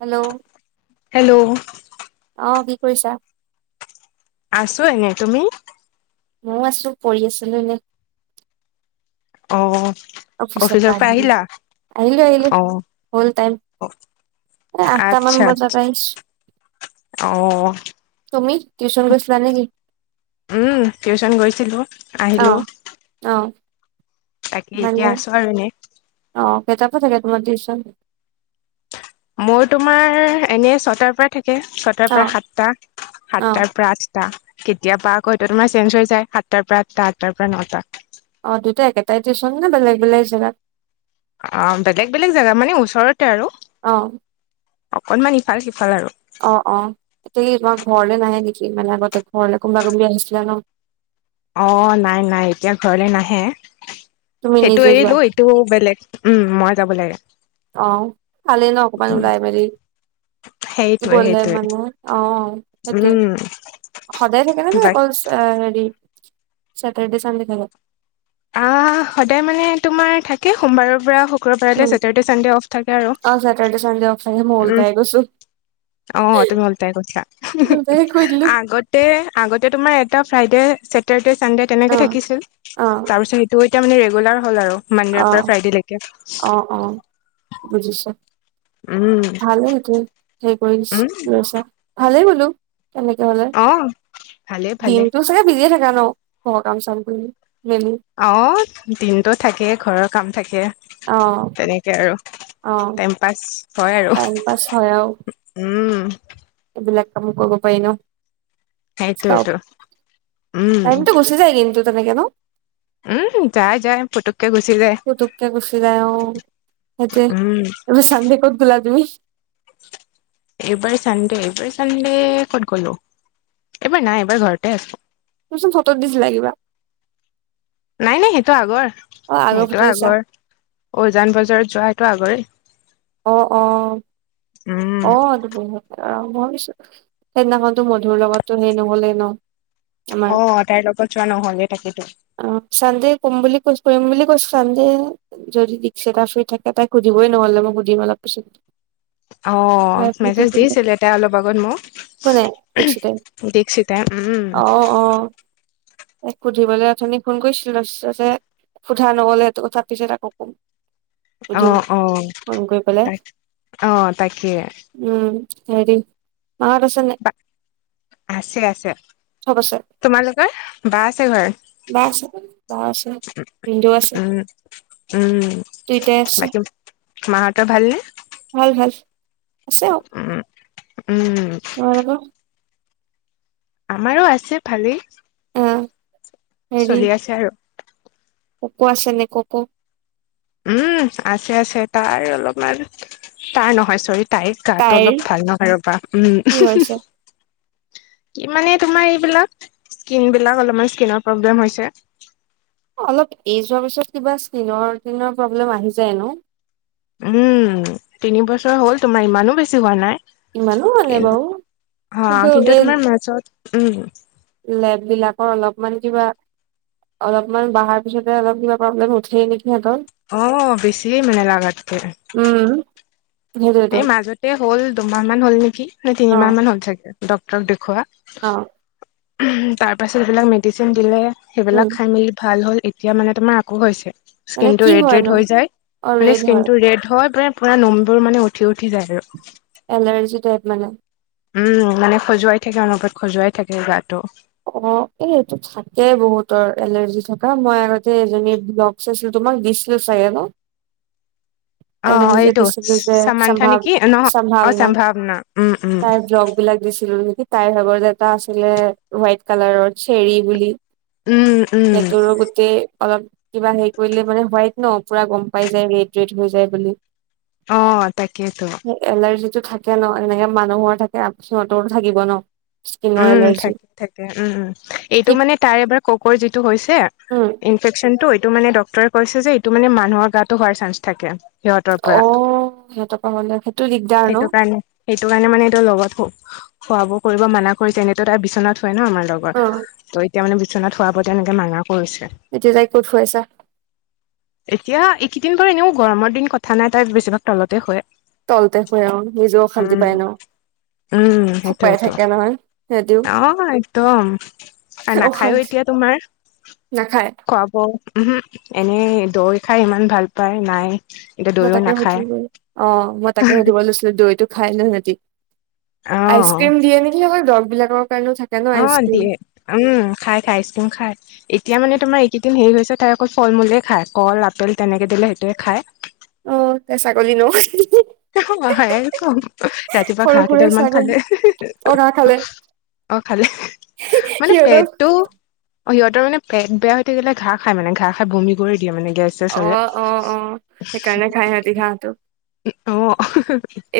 Hello hello অ কি কৰিছাঁ? আছোঁ এনেই তুমি? মইয়ো আছো পঢ়ি আছিলোঁ এনে অ অফিচৰ পৰা আহিলোঁ আহিলোঁ আহিলোঁ অ হ'ল টাইম এ আঠ টা মান আচ্ছা বজাত আচ্ছা আহিছোঁ। অ তুমি টিউচন গৈছিলা নে কি উম টিউচন গৈছিলো অ আহিলো অ তাকে মানে এতিয়া আছো আৰু এনেই অ কেইতাপা থাকে তোমাৰ টিউচন? মোৰ তোমাৰ এনেই ছটাৰ পৰা থাকে ছ টাৰ অ পৰা সাতটা অ সাতটাৰ পৰা আঠটা। কেতিয়াবা আকৌ এইটো তোমাৰ চেঞ্জ হৈ যায় সাতটাৰ পৰা আঠটা আঠটাৰ পৰা নটা। অ দুইটা একেটাই টিউচন নে বেলেগ বেলেগ জেগাত? অ বেলেগ- বেলেগ জেগা মানে ওচৰতে আৰু অ অকণমান ইফাল সিফাল আৰু অ, অ এতিয়া কি তোমাৰ ঘৰলে নাহে নেকি মানে আগতে ঘৰলে কোনোবা কোনোবি আহিছিলে ন অ নাই নাই এতিয়া ঘৰলে নাহে, তুমি সেইটো নিজে যোৱা এৰিলো এই টো বেলেগ উম মই যাব লাগে অ, ভালে ন অকমান উম ওলাই মেলি সেইটোৱে গলে সেইটোৱে মানে অ সেইটোৱে উম সদায় থাকে নে নে বাকী অকল এ হেৰি চেটাৰডে চানডে থাকে আহ, সদায় মানে তোমাৰ থাকে সোমবাৰৰ পৰা শুক্ৰবাৰলৈ চেটাৰডে চানডে অফ থাকে আৰু চেটাৰডে চানডে অফ থাকে হয় উম অ তুমি উলটাই পঠিওৱা মুলতাই কৈ দিলো আগত তে আগতে তোমাৰ এটা ফ্ৰাইডে চেটাৰডে চানডে অ তেনেকে থাকিছিল, অ তাৰপিছত এ টো এতিয়া মানে ৰেগুলাৰ হ'ল আৰু অ মানডেৰ পৰা ফ্ৰাইডেলেকে। অ অ বুজিছো উম ভালে সেইটোৱে সেই কৰি উম লৈছা ভালে বুলো তেনেকে হলে অ ভালে ভালে দিনতো চাগে বিজিয়ে থাকা ন ঘৰৰ কাম চাম কৰি মেলি। অ দিনতো থাকে ঘৰৰ কাম থাকে। অ তেনেকে আৰু অ পাচ হয় আৰু টাইম পাছ হয় আৰু উম এইবিলাক কাম কৰিব পাৰি ন। সেইটোয়েতো উম টাইমটো গুচি যায় কিন্তু তেনেকে ন উম যায় যায় পুতুককে গুচি যায়। পুতুককে গুচি যায় অ, সেইটোৱে উম তাৰপিছত চানডে ক'ত গলা তুমি? এইবাৰ চানডে এইবাৰ চানডে কত গলো এইবাৰ নাই এইবাৰ ঘৰতে আছো তই চোন ফটোত দিছিলা কিবা। নাই নাই সেইটো আগৰ অ সেইটো ফটো দিছা আগৰ উজান বজাৰত যোৱা সেইটো আগৰে অ, অ, উম অ এইটো বহুত। অ মই কৈছো সেইদিনাখনতো মধুৰ লগততো হেই নহলেই ন আমাৰ অ, তাইৰ লগত যোৱা নহলে তাকেতো। অ চানডে কম বুলি কৈ কৰিম বুলি কৈছো চানডে যদি দিকছ টা শুই থাকে তাক সুধিবই নহ'লে মোক সুধিম অলপিছত। অ, মেছেজ দিছিল এ তাই অলপ আগত মোক। কোনে দিকচতে দীক্ষিতাই উম অ অ সুধিবলৈ অথনী ফোন কৰিছিলে তাৰপিছতে যে সোধা নগলে, সেইটো কথা পিছত আকৌ কম। অ, সুধিম অ ফোন কৰি পেলাই তাক অ তাকে উম, হয় দে বা আছে আছে চব আছে তোমালোকৰ বা আছে ঘৰত। বা আছে বা ভিনদৌ আছে। উম। উম দুইটাই আছে বাকী মাহঁতৰ ভালনে? ভাল ভাল আছে আৰু উম উম তোমালোকৰ? আমাৰো আছে ভালেই। অ'। হেৰি চলি আছে আৰু। ককো আছে নে ককো। উম আছে আছে তাৰ অলপমান তাৰ নহয় চৰিত তাই গাটো তাইৰ অলপ ভাল নহয় ৰ'বা কি উম। হৈছে কিমানে তোমাৰ এই বিলাক ক্ৰিম বিলাক অলপ ইচকিনৰ‌ প্ৰব্লেম হয়ছে। অ অলপ এইজ হোৱাৰ পিছত কিবা স্কিনৰ কিনৰ প্ৰব্লেম আহি যায়ন! উম, তিন বছৰ হ'ল তোমাৰ ইমানো বেছি হোৱা নাই। ইমানো মানে কি বাৰু হা কিন্তু তোমাৰ মাজত উম। লেব বিলাকৰ অলপ মান কিবা অলপমান বাহাৰ পিছতে অলপ কিবা প্ৰব্লেম উঠেই নেকিহত। অ বেছিয়ে মেল লাগাতকে। উম। সেইটোৱেতো এই মাজতে হ'ল দুমাহ মান হ'ল নেকি নে তিনিমাহ মান হ'ল চাগে ডক্তৰক দেখুওৱা। অঁ'। তাৰ পাছত সেই বিলাক মেডিচিন দিলে উম সেইবিলাক খাই মেলি ভাল হল। এতিয়া মানে তোমাৰ আকৌ হৈছে মানে স্কিন টো কি ৰেড হয় ন ৰেড হৈ যায় অ মানে ৰেড স্কিন হয় টো ৰেড হয় মে পুৰা নুমবোৰ মানে উঠি উঠি যায় আৰু। এলাৰজি টাইপ মানে। উম মানে খজুৱাই থাকে অনবৰত খজুৱাই থাকে গাটো। অ এইটো থাকে বহুতৰ এলাৰ্জি থকা মই আগতে এজনী চইচিলো তোমাক দিছিলোঁ চাগে ন। অ', এজনি যে এইটো দিছিলোঁ যে চামান্থা সম্ভাৱ নেকি নহ অ', সম্ভাৱনা উম, উম, তাই জ্ বিলাক দিছিলোঁ নেকি তাইৰ ভাগত এটা আছিলে হোৱাইট কালাৰৰ চেৰী বুলি। উম, উম, সেইটোৰো গোটেই অলপ কিবা হেৰি কৰিলে মানে হোৱাইট ন পুৰা গম পাই যায় ৰেড ৰেড হৈ যায় বুলি। অ তাকেই ত। এলাৰ্জি টো থাকে ন এনেকে মানুহৰ থাকে সিহঁতৰো থাকিব ন। স্কিনৰ উম, এলাৰ্জি। থাকে থাকে উম উ এইটো কি মানে তাৰ এবাৰ ককইৰ যিটো হৈছে উম। ইনফেকচনটো এইটো মানে ডক্তৰে কৈছে যে এইটো মানে মানুহৰ গাটো হোৱাৰ চান্স থাকে। সিহঁতৰ পৰা। অ', সিহঁতপা হ'লে সেইটো দিগদাৰ ন। সেইটো কাৰণে সেইটো কাৰণে মানে এইটো লগত খুৱাব কৰিব মানা কৰি তেনেতো তাই বিচনাত শুৱে ন আমাৰ অ লগত। ত এতিয়া মানে বিচনাত শুৱাৰ পৰা এনেকে মানা কৰিছে। এতিয়া তাই ক'ত শুৱাইছা। এতিয়া এইকেইদিন বাৰু এনেও গৰমৰ দিন কথা নাই তাই বেছিভাগ তলতে হয়। তলতে শুৱে নিজেও অশান্তি পাই নও উম খুব পাই সেইটোয়েটো থাকে নহয়। সিহঁতিও অ একদম আৰু নাখায়ো অশান্তি এতিয়া তোমাৰ নাখায় খুৱাব উ এনেই দৈ খাই ইমান ভাল পায় নাই। এতিয়া মই দৈও তাকে নাখায় সুধিব অ মই তাকে সুধিব লৈছিলো দৈটো খাই ন সিহঁতি অ' আইচক্ৰীম দিয়ে নেকি হয় দৰৱ বিলাকৰ কাৰণেও থাকে। ন অ আইচক্ৰীম দিয়ে উম খাই খাই আইচক্ৰীম খাই। এতিয়া মানে তোমাৰ এইকেইদিন হেৰি হৈছে তাই অকল ফল মূলেই খায় কল আপেল তেনেকে দিলে সেইটোৱে খায়। অ তে ছাগলী ন। হ কম ৰাতিপুৱা সৰু ঘাঁহ সুৰা কেইডালমান ছাগলী খালে। অ ঘাঁহ খালে অ খালে মানে সিহঁতক পেটটো অ সিহঁতৰ মানে পেট বেয়া হৈ থাকিলে ঘাঁহ খাই মানে ঘাঁহ খাই বমি কৰি দিয়ে মানে গেছ চেছ অ হলে অ অ সেইকাৰণে খাই সিহঁতে ঘাঁহটো অ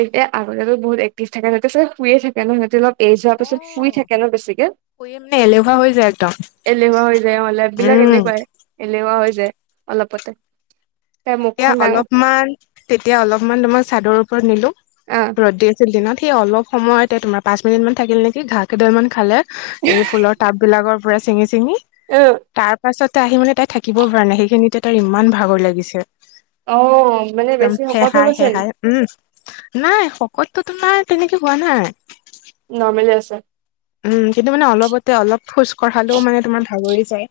এতিয়া আগতিয়াকৈ বহুত একটিভ থাকে ন সিহঁতে চ শুইয়ে থাকে ন সিহঁতে লগ এ যোৱাৰ পিছত শুই থাকে ন বেছিকে নাই ল [unintelligible] এলেহুৱা হৈ যায় লেপ বিলাক উম এনেকুৱাই এলেহুৱা হৈ যায় অলপতে তাইৰ তেতিয়া মুখখন ডাঙৰ অলপমান তেতিয়া অলপমান মই চাদৰ ওপৰত নিলো আহ ৰ'দ দি আছিল দিনত সি অলপ সময়তে তোমাৰ পাঁচ মিনিট মান থাকিল নেকি ঘাঁহ কেইডাল মান খালে এই ফুলৰ টাব বিলাকৰ পৰা চিঙি চিঙি অ তাৰ পাছতে আহি মানে তাই থাকিব পৰা নাই সেইখিনিতে তাই ইমান ভাগৰ লাগিছে অ মানে একদম বেছি শকত হৈ সেহাই গৈছে নি সেহাই উম নাই শকতটোতো তোমাৰ তেনেকে হোৱা নাই নৰ্মেলেই আছে উম কিন্তু মানে অলপতে অলপ খোজ কঢ়ালেও মানে তোমাৰ ভাগৰি যায়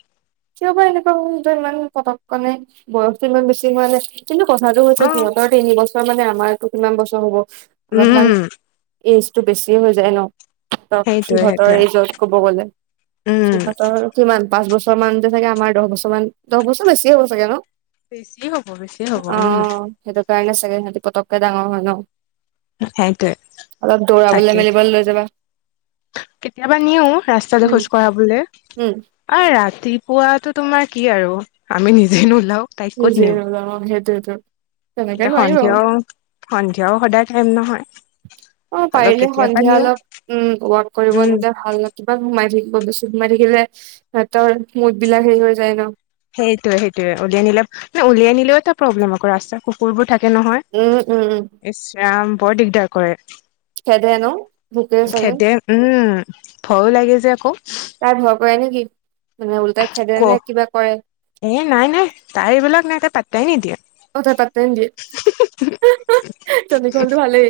কিয় বা এনেকুৱা কো ইমান পতকক মানে বয়সটো ইমান বেছি মানে কিন্তু কথাটো হৈছে অ সিহঁতৰ তিনি বছৰ মানে আমাৰো কিমান বছৰ হ'ব অলপমান উম ইউজটো বেছি হৈ যায় ন সেইটোয়ে সিহঁতৰ সেইটোয়ে এইজত কব গলে উম সিহঁতৰ কিমান পাঁচ বছৰ মান যে চাগে আমাৰ দহ বছৰ মান দহ বছৰ বেছি হ'ব চাগে ন বেছিয়ে হ'ব বেছিয়ে হ'ব অ উম সেইটো কাৰণে চাগে সিহঁতি পতককে ডাঙৰ হয় ন সেইটোৱে অলপ দৌৰাবলে তাকে মেলিবলে লৈ যাবা কেতিয়াবা নিও ৰাস্তাটো উম খোজ কঢ়াবলৈ উম আ ৰাতিপুৱাটো তোমাৰ কি আৰু আমি নিজে নোলাও তাই ক'ত নিজে নিম সেইটোৱেতো তেনেকে এতিয়া নোৱাৰিম আৰু সন্ধিয়াও সন্ধিয়াও সদায় টাইম নহয় অ হ'লেও পাৰিলে কেতিয়াবা সন্ধিয়া নিও অলপ উম ৱাক কৰিব উম নিদে ভাল কিবা সোমাই থাকিব বস্তু সোমাই থাকিলে তহতৰ মুদ বিলাক হেৰি হৈ যায় ন সেইটোয়ে, সেইটোয়ে উলিয়াই নিলে মানে উলিয়াই আনিলেও এটা প্ৰব্লেম আকৌ ৰাস্তা কুকুৰবোৰ থাকে নহয়। উম, উম, উম। ইচ ৰাম বৰ দিগদাৰ কৰে। খেদে ন ভোকে চাগে খেদে উম ভয়ো লাগে যে আকৌ। তাই ভয় কৰে নেকি মানে উ ওল্টাই খেদে ক নে কিবা কৰে। এ নাই, নাই তাই এইবিলাক নাই একে পাতাই নিদিয়ে। কথা পাতে নিদিয়ে তখনলতো ভালেই।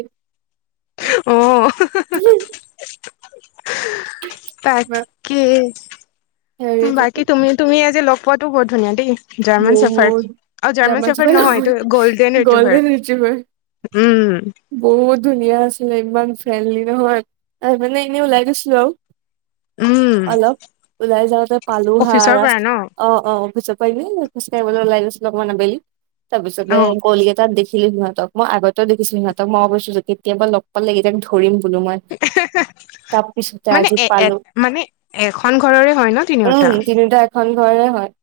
অ'। [unintelligible] বাকী, হেৰিটো কি বাকী তুমি, তুমি আজি লগ পোৱাটো বৰ ধুনীয়া দেই। জাৰ্মান চাফাৰ বহুত আৰু জাৰ্মান চাফাৰ নহয় এইটো গল্ডেন ইটোভাৰ। উম। বহুত ধুনীয়া আছিলে ইমান ফ্ৰেণ্ডলি নহয় ত মানে এনেই ওলাই গৈছিলোঁ আৰু। উম অলপ ওলাই যাওঁতে পালো হা অফিচৰ ৰাস পৰা ন অ', অ' ৰ অফিজ পাৰিলে খোজকাঢ়িবলৈ ওলাই গৈছিলোঁ অকমান আবেলি তাৰপিছতে অ' তাত দেখিলোঁ সিহতক মই আগতেও দেখিছো সিহঁক মই অৱশ্যে কেতিয়াবা লগ পালেইটাক ধৰিম বোলো মই [inaudible] তাৰ পিছতে মানে আজি এ এ পালোঁ মানে এখন ঘৰৰে হয় ন তিনিওটা উম তিনিটা। ভাল ঘৰে হয়।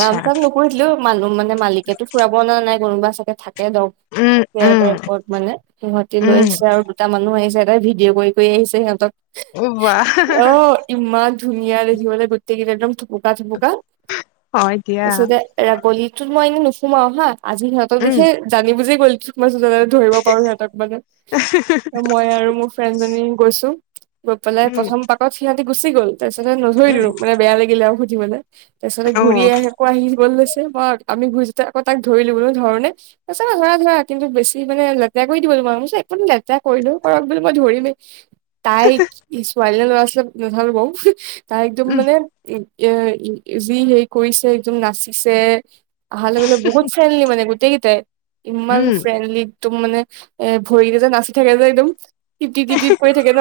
নাম চাম নোখোধিলোও মানুহ মানে মালিকেতো ফুৰাব ন নাই কোনোবা চাগে থাকে। এ উম ডাক্টৰ উম টাইপৰ মানে সিহতি লৈ উম আহিছে আৰু দুটা মানুহ আহিছে। তাই ভিডিঅ' কৰি আহিছে সিহঁতক উ ববা হা হ। অ ইমান ধুনীয়া দেখিবলৈ গোত ই কেইটা থুপুকা থুপুকা। হয় দিয়া পিছতে এ গলিটোত মই এনেই নুসোমাও হা আজি সিহঁতক উম দেখে জানি বুজি গলিটো সিহতক দুটা ধৰিব পাৰোঁ সিহঁতক মানে মই আৰু মোৰ ফ্ৰেণ্ড জনী গৈছোঁ গৈ পেলাই উম প্ৰথম পাকত সিহঁতি গুচি গ'ল তাৰপিছতে নধৰি উম বেয়া লাগিলে আৰু সুধিবলৈ তাৰ পিছতে ঘূৰি অ' আহি আকৌ আহি গ'ল লৈ মই আমি ঘূৰি যতে আকৌ তাক ধৰিলো ধৰণে তছতা ধৰা ধৰা কিন্তু বেছি মানে লেতেৰা কৰি দিব লো আৰু একো লেতেৰা কৰিলোঁ কৰক বুলি মই ধৰিলো তাই ছোৱালী ল'ৰা ছোৱালীয়ে নাথালো বাৰু তাই একদম উম মানে একে যি হেৰি কৰিছে একদম নাচিছে। অহাৰ লগে, লগে বহুত ফ্ৰেণ্ডলি মানে গোটেইকেইটাই ইমান উম ফ্ৰেণ্ডলি একদম মানে এ ভৰি কিতা নাছিল থাকে যে একদম তিপ্তি, তিপ্তিত পৰি থাকে ন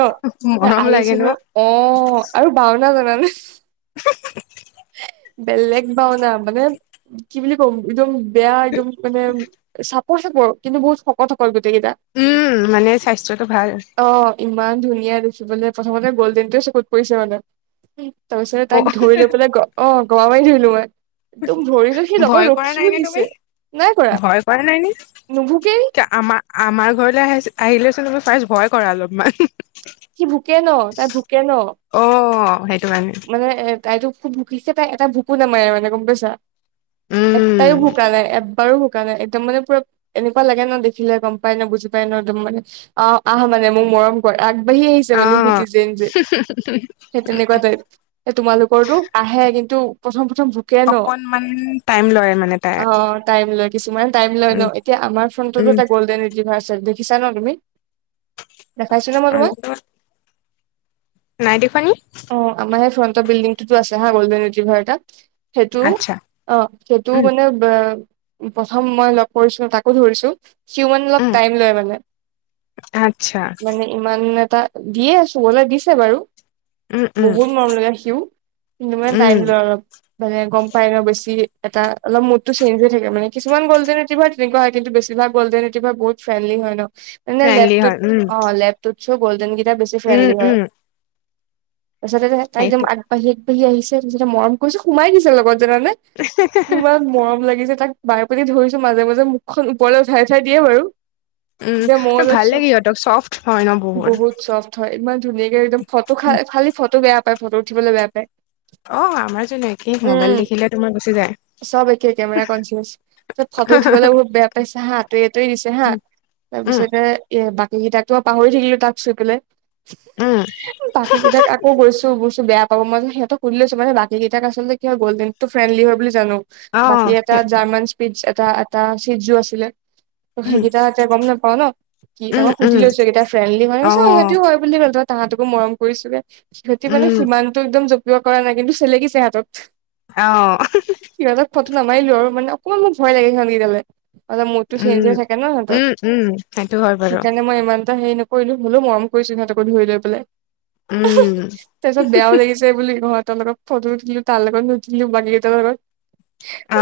মৰম আহিছ লাগে ন অ', আৰু বাওনা জানানে বেলেগ বাওনা মানে কি বুলি ক'ম একদম বেয়া একদম মানে চাপৰ, চাপৰ কিন্তু বহুত শকত, শকত গোটেইকেইটা উম, মানে স্বাস্থ্যটো ভাল। ইমান ধুনীয়া দিখি বোলে প্ৰথমতে গ'ল্ডেন তোৱে চকুত পৰিছে মানে তাৰপিছতে তাক অ' ধৰি লৈ পেলাই অ', গমাব পাৰি ধৰিলো মই একদম ধৰি লৈ সি লগত ভয় কৰা নাই ৰখিও নে দিছে। তুমি নাই কৰা ভয় নাই নে নুভোকেই। আমাৰ আমাৰ ঘৰলৈ আহি আহিলেচোন তুমি ফাৰ্ষ্ট ভয় কৰা অলপমান সি ভোকে ন তাই ভোকে ন অ সেইটো কাৰণে মানে এ তাইতো খুব ভুকি তাই এটা ভুকো নামাৰে মানে গ'ম পাইছা। এটাইও উম ভোকা নাই, এবাৰো ভোকা নাই। একদম মানে, পূৰা এনেকুৱা লাগে ন' দেখিলে, গম পাই ন' বুজি পাই ন'! একদম মানে, অ'! আহ মানে, মোৰ মৰম আগবাঢ়ি আহিছে অ মানে, সি নিজে-নিজে। [unintelligible] সেই তেনেকুৱা টাইপ। এই, তোমালোকৰটো আহে। কিন্তু, প্ৰথম-প্ৰথম ভুকে ন'? অকনমান টাইম লয় মানে তাই অ'! টাইম লৈ কিছুমানে, টাইম লয় উম ন'! এতিয়া, আমাৰ ফ্ৰণ্টটো উম এটা গল্ডেন ৰিট্ৰিভাৰ আছে। দেখিছা ন' তুমি? দেখাইছোঁ ন' মই তোমাক? নাই দেখুৱা নি। অ'! আমাৰ সেই, ফ্ৰণ্ট বিল্ডিং টোটো আছে হা, গল্ডেন ৰিট্ৰিভাৰ এটা। সেইটো, আচ্ছা অ'! সেইটো উম মানে, প্ৰথম মই লগ কৰিছোঁ, তাকো ধৰিছোঁ। সিও মানে, অলপ উম টাইম লয় মানে। আচ্ছা মানে, ইমান এটা, দিয়ে আছোঁ, [unintelligible] দিছে বাৰু। উম উম বহুত মৰম লগা সিও! কিন্তু, মানে উম টাইম লয় অলপ। মানে, গম পায় ন' বেছি এটা, অলপ মুডটো চেঞ্জ হৈ থাকে মানে। কিছুমান গল্ডেন ৰিট্ৰিভাৰ এনেকুৱা হয়। কিন্তু, বেছিভাগ গল্ডেন ৰিট্ৰিভাৰ বহুত ফ্ৰেণ্ডলি হয় ন'! মানে, ফ্ৰেণ্ডলি লেপটপ হয় উম অ'! লেপ [unintelligible] গল্ডেন কেইটা বেছি উম ফ্ৰণ্ডলি হয়। উম তাৰপিছতে, তাই একদম সেইটো আবাঢ়ি, আগবাঢ়ি আহিছে। তাৰপিছতে, মৰম কৰিছোঁ, সোমাই দিছে, লগত জানানে! কিমান মৰম লাগিছে তাক! বাৰে প্ৰতি ধৰিছোঁ, মাজে-মাজে মুখখন ওপৰলৈ উঠাই-উঠাই দিয়ে, বাৰু। উম! তেতিয়া মই আৰু অলপ ভাল চব লাগে, সিহঁতক! চফ্ট হয় ন' বহুত। থয়, ইমান ধুনীয়াকে একদম! ফটো খাল-খালি ফটো বেয়া পায়, ফটো উঠিবলৈ বেয়া পায়। অ'! আমাৰ জনো একেই, উম মোবাইল দেখিলে তোমাৰ, গুচি যায়। চব একে, কেমেৰা কনচিয়াচ। চব ফটো উঠিবলৈ বহুত বেয়া পাইছে হা! ত' এইটোৱে দিছে হা। উম উম তাৰপিছতে, এ, বাকী কেইটাক পাহৰি থাকিলোঁ, তাক চুই পেলাই। উম। বাকী কেইটাক আকৌ গৈছোঁ-গৈছোঁ। বেয়া পাব, মই সিহঁতক সুধি লৈছোঁ মানে, বাকীকেইটাক আচলতে, কি হয়, গল্ডেনটো ফ্ৰেণ্ডলি হয় বুলি জানোঁ। অ বাকী এটা, জাৰ্মান স্পিচ, এটা-এটা চিজো আছিলে। ত' উম সেইকেইটা এতিয়া গম নাপাওঁ ন'! কি? উম মই সুধি উম লৈছোঁ, এইকেইটা ফ্ৰেণ্ডলি হয়নে? অ চ' সিহঁতিও হয় বুলি ক'লে। তাৰপিছত, তাহাঁতকো মৰম কৰিছিলে। সিহঁতি মানে, উম সিমানটো একদম জঁপিওৱা কৰা নাই। কিন্তু, চেলেকিছে হাতত। অ'! ওহোঁ, হোঁ! সিহঁতক ফটো নামাৰিলো আৰু। মানে, অকণমান মোৰ ভয় লাগে! সিহঁত কেইটালে। অলপ মুডটো চেঞ্জ উম হৈ থাকে ন' সিহঁতৰ। উম উম সেইটো হয় বাৰু সেইকাৰণে, মই ইমান এটা সেৰি কৰিলোঁ, হ'লেও মৰম কৰিছোঁ সিহঁতকো ধৰি লৈ পেলাই। ওহোঁ! উম তাৰ পিছত, বেয়াও লাগি ছে বুলি, সিহঁতৰ লগত ফটো উঠিলোঁ। তাৰ লগত নুঠিলোঁ, বাকী কেইটাৰ লগত। অ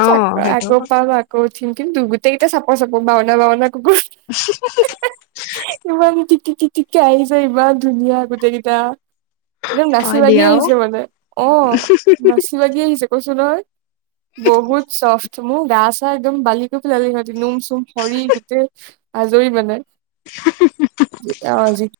সেইটো আকৌ, পাম আকৌ উঠিম। কিন্তু, গোটেইকেইটা চাপৰ-চাপৰ, বাওনা-বাওনা কুকুৰ। [unintelligible] [unintelligible] ইমান, টিক-টিক-টিককে আহিছে, ইমান ধুনীয়া গোটেই কেইটা! একদম হয় নাচি-বাগি দিয়াও আহিছে মানে। অ'! নাচি -বাগি আহিছে, কৈছোঁ নহয়। বহুত চফ্ট, মোৰ গা- চা একদম বালি কৰি পেলালে সিহঁতি। নোম-চোম সৰি গোটেই, আজৰি মানে। যেতিয়া, অ'! যিটো